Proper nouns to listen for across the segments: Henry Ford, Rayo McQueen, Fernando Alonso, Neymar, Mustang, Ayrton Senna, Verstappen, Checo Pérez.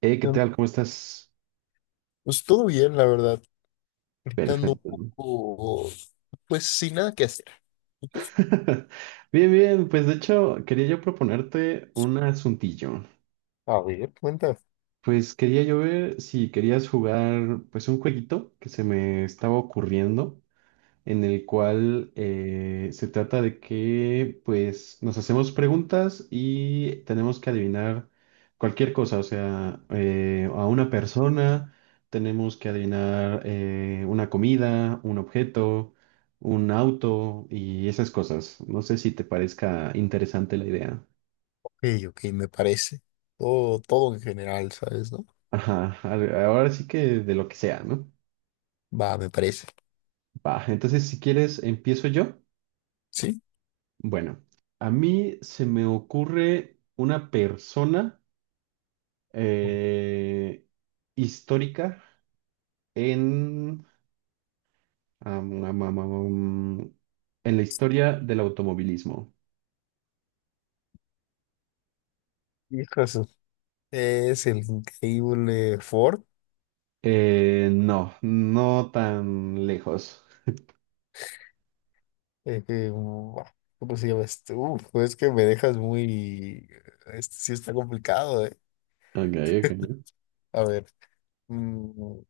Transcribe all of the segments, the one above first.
Hey, ¿qué Em, tal? ¿Cómo estás? Pues todo bien, la verdad. Estando Perfecto. un ¿No? poco, pues sin nada que hacer. ¿Y tú? Bien, bien, pues de hecho quería yo proponerte un asuntillo. A ver, cuenta. Ok, Pues quería yo ver si querías jugar pues un jueguito que se me estaba ocurriendo, en el cual se trata de que pues nos hacemos preguntas y tenemos que adivinar cualquier cosa, o sea, a una persona, tenemos que adivinar una comida, un objeto, un auto y esas cosas. No sé si te parezca interesante la idea. ok, me parece. Todo en general, ¿sabes, no? Ajá, ahora sí que de lo que sea, ¿no? Va, me parece. Va, entonces si quieres empiezo yo. ¿Sí? Bueno, a mí se me ocurre una persona eh, histórica en, am, am, am, am, am, en la historia del automovilismo. Hijo de su- Es el increíble Ford. No, no tan lejos. Que, buah, ¿cómo se llama este? Uf, pues que me dejas muy... Este sí está complicado, ¿eh? Ok, ok. A ver. mm,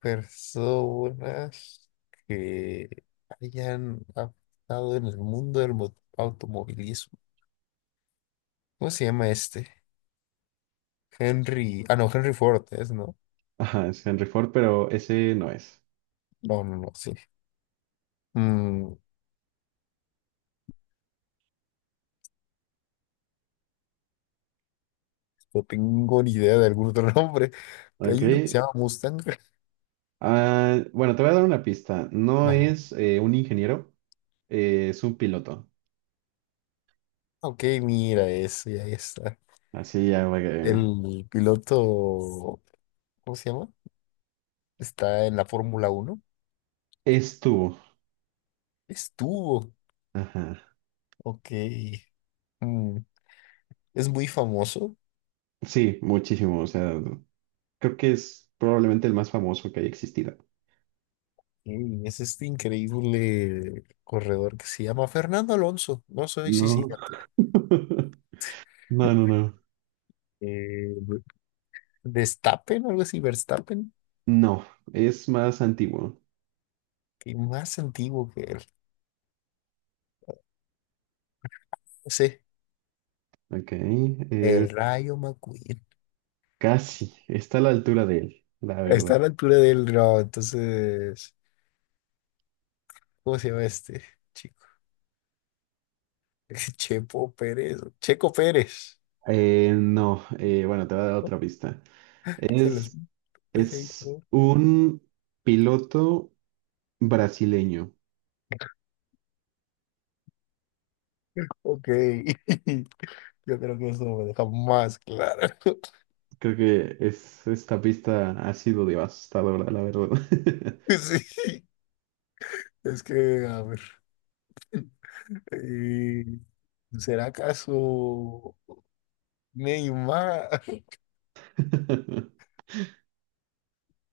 Personas que hayan estado en el mundo del automovilismo. ¿Cómo se llama este? Henry. Ah, no, Henry Ford es, ¿no? Ajá, es Henry Ford, pero ese no es. No, no, no, sí. Mm, no tengo ni idea de algún otro nombre. Que Ok. hay uno que se llama Mustang. Ah, bueno, te voy a dar una pista. No Va. es un ingeniero, es un piloto. Ok, mira eso, y ahí está. Así ya va que... El piloto, ¿cómo se llama? Está en la Fórmula Uno. Estuvo. Estuvo. Ajá. Ok. Mm, Es muy famoso. Sí, muchísimo. O sea, creo que es probablemente el más famoso que haya existido. Y es este increíble corredor que se llama Fernando Alonso. No sé si sí, No. No, no, no. eh, Verstappen, algo así, Verstappen, No, es más antiguo. que más antiguo que él. No sé, Ok. Es el Rayo McQueen. casi. Está a la altura de él, la verdad. Está a la altura del no, entonces, ¿cómo se llama este chico? Chepo Pérez, Checo Pérez, No, bueno, te voy a dar ¿no? otra pista. Se los Es, Pérez, es ¿no? un piloto brasileño. Ok, yo creo que eso me deja más claro. Creo que es, esta pista ha sido devastadora, la verdad. Sí, es que, a ver. eh, ¿Será acaso Neymar?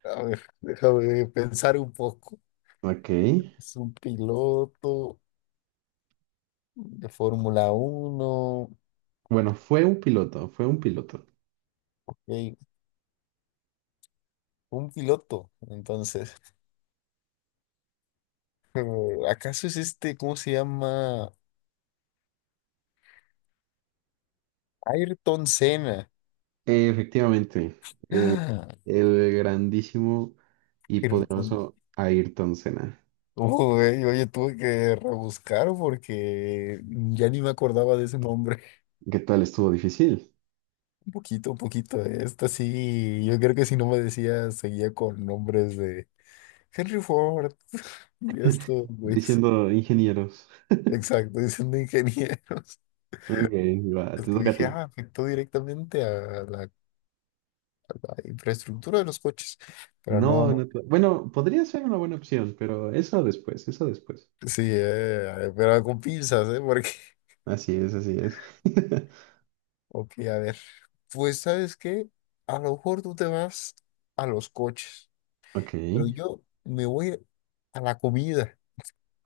A ver, déjame pensar un poco. Ok. Es un piloto de Fórmula Uno, Bueno, fue un piloto, fue un piloto. ok, un piloto, entonces. Eh, ¿Acaso es este, cómo se llama? Ayrton Senna. Efectivamente. eh, Ah, el grandísimo y Ayrton. poderoso Ayrton Senna. Uy, oye, tuve que rebuscar porque ya ni me acordaba de ese nombre. ¿Qué tal? Estuvo difícil. Un poquito, un poquito. Esta sí, yo creo que si no me decía, seguía con nombres de Henry Ford. Y estos güeyes, Diciendo ingenieros. exacto, diciendo ingenieros. Ok, va, Es te que toca a dije, ti. ah, afectó directamente a la infraestructura de los coches. Pero no, No, no. Bueno, podría ser una buena opción, pero eso después, eso después. Sí, pero con pinzas, ¿eh? Porque, Así es, así es. ok, a ver. Pues, ¿sabes qué? A lo mejor tú te vas a los coches, Ok, pero yo me voy a la comida.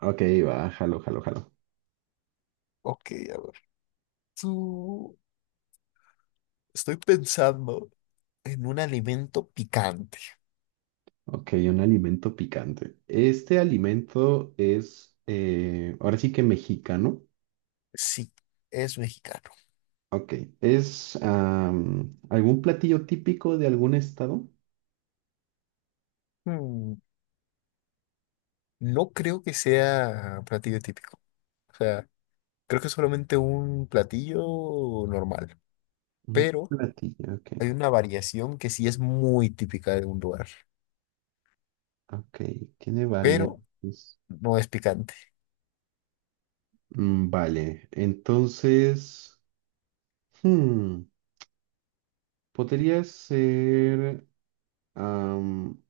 ok, va, jalo, jalo, jalo. Ok, a ver. Tú, estoy pensando en un alimento picante. Ok, un alimento picante. Este alimento es, ahora sí que mexicano. Sí, es mexicano. Ok, ¿es algún platillo típico de algún estado? Hmm, no creo que sea platillo típico. O sea, creo que es solamente un platillo normal. Un Pero platillo, ok, hay una variación que sí es muy típica de un lugar. ok, tiene Pero variantes. no es picante. Mm, vale, entonces, hmm, podría ser, am,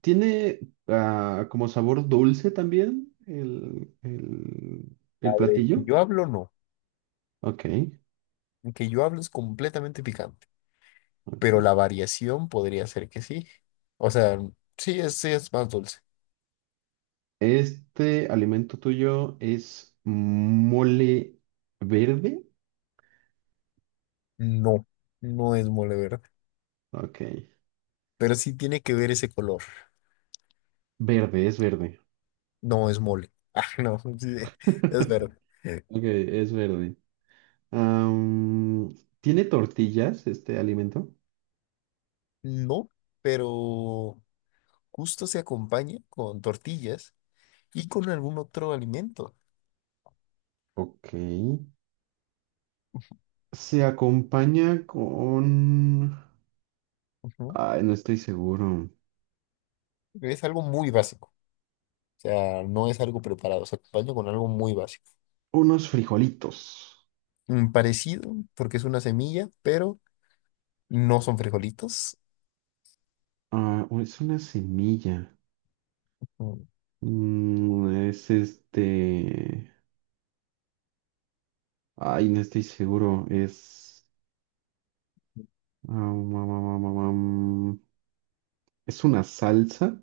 ¿tiene como sabor dulce también el El que platillo? yo hablo, no. Ok, El que yo hablo es completamente picante. ok. Pero la variación podría ser que sí. O sea, sí es más dulce. ¿Este alimento tuyo es mole verde? No, no es mole verde. Ok, Pero sí tiene que ver ese color. verde, es verde. No es mole. Ah, no, sí, es verde. Ok, es verde. Am, ¿Tiene tortillas este alimento? No, pero. Justo se acompaña con tortillas y con algún otro alimento. Ok. Se acompaña con... Ujú. Ay, no estoy seguro. Es algo muy básico. O sea, no es algo preparado, se acompaña con algo muy básico. Unos frijolitos. Mm, parecido, porque es una semilla, pero no son frijolitos. Ah, o es una semilla. Mm, Mm, es este... Ay, no estoy seguro. Es... am, am, am, am, am. Es una salsa.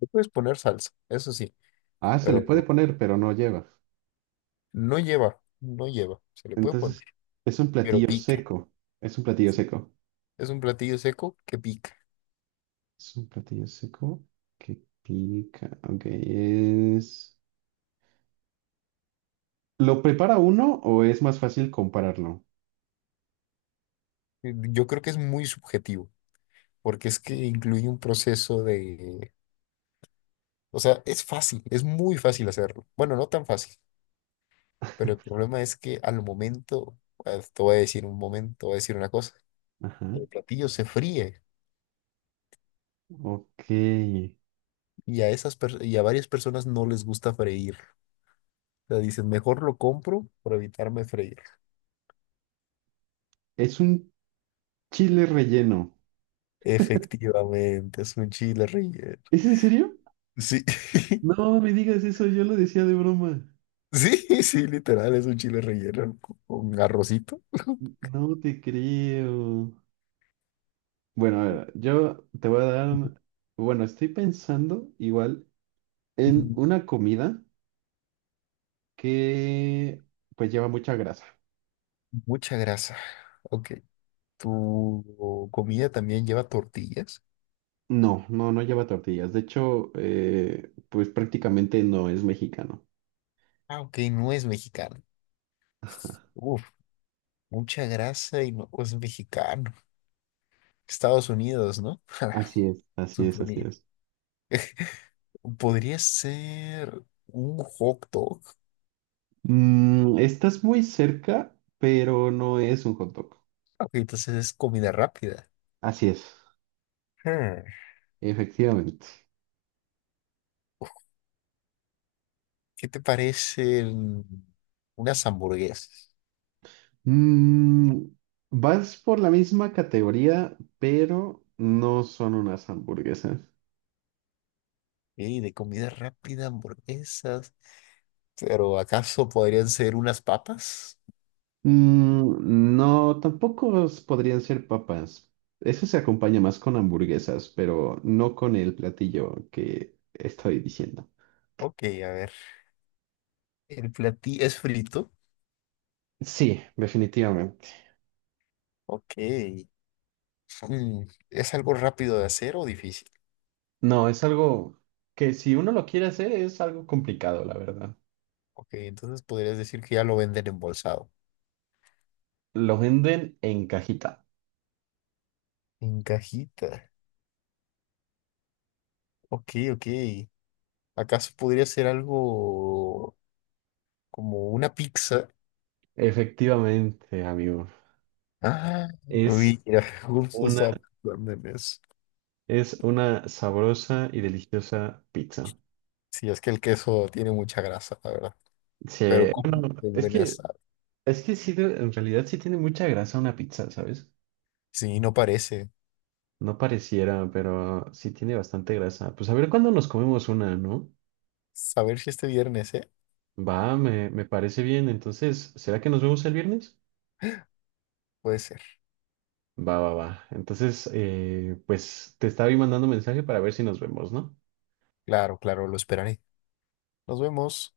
Le puedes poner salsa, eso sí, Ah, se le pero puede poner, pero no lleva. no lleva, no lleva. Se le puede poner, Entonces, es un pero platillo pica. seco. Es un platillo Sí, seco. es un platillo seco que pica. Es un platillo seco que pica. Ok, es... ¿Lo prepara uno o es más fácil compararlo? Yo creo que es muy subjetivo, porque es que incluye un proceso de... O sea, es fácil, es muy fácil hacerlo. Bueno, no tan fácil, pero el problema es que al momento, te voy a decir un momento, te voy a decir una cosa, Ajá. el platillo se fríe Ok. y a esas y a varias personas no les gusta freír. O sea, dicen, mejor lo compro por evitarme freír. Es un chile relleno. Efectivamente, es un chile relleno. ¿Es en serio? Sí, No me digas eso, yo lo decía de broma. sí, sí, literal, es un chile relleno con arrocito. No te creo. Bueno, a ver, yo te voy a dar... Bueno, estoy pensando igual en Ujú. una comida que pues lleva mucha grasa. Mucha grasa. Ok, ¿tu comida también lleva tortillas? No, no, no lleva tortillas. De hecho, pues prácticamente no es mexicano. Ah, ok, no es mexicana. Ajá. Uf, mucha grasa y no es mexicano. Estados Unidos, ¿no? Así es, así es, así Suponía. es. Podría ser un hot dog. Mm, estás muy cerca, pero no es un hot dog. Ok, entonces es comida rápida. Así es, Hmm, efectivamente. ¿qué te parecen unas hamburguesas? Mm, vas por la misma categoría, pero no son unas hamburguesas. Ey, de comida rápida, hamburguesas. Pero ¿acaso podrían ser unas papas? Mm, no, tampoco s- podrían ser papas. Eso se acompaña más con hamburguesas, pero no con el platillo que estoy diciendo. Ok, a ver. ¿El platillo es frito? Sí, definitivamente. Ok. Mm, ¿es algo rápido de hacer o difícil? No, es algo que si uno lo quiere hacer es algo complicado, la verdad. Ok, entonces podrías decir que ya lo venden embolsado. Lo venden en cajita. En cajita. Ok, ok. ¿Acaso podría ser algo como una pizza? Efectivamente, amigo. Ah, Es mira, justo estaba una, pensando en eso. es una sabrosa y deliciosa pizza. Sí, es que el queso tiene mucha grasa, la verdad. Sí, Pero cómo bueno, de buena sabe. es que sí, en realidad sí tiene mucha grasa una pizza, ¿sabes? Sí, no parece. No pareciera, pero sí tiene bastante grasa. Pues a ver cuándo nos comemos una, ¿no? A ver si este viernes, ¿eh? Va, me parece bien. Entonces, ¿será que nos vemos el viernes? Puede ser. Va, va, va. Entonces, pues te estaba ahí mandando mensaje para ver si nos vemos, ¿no? Claro, claro, lo esperaré. Nos vemos.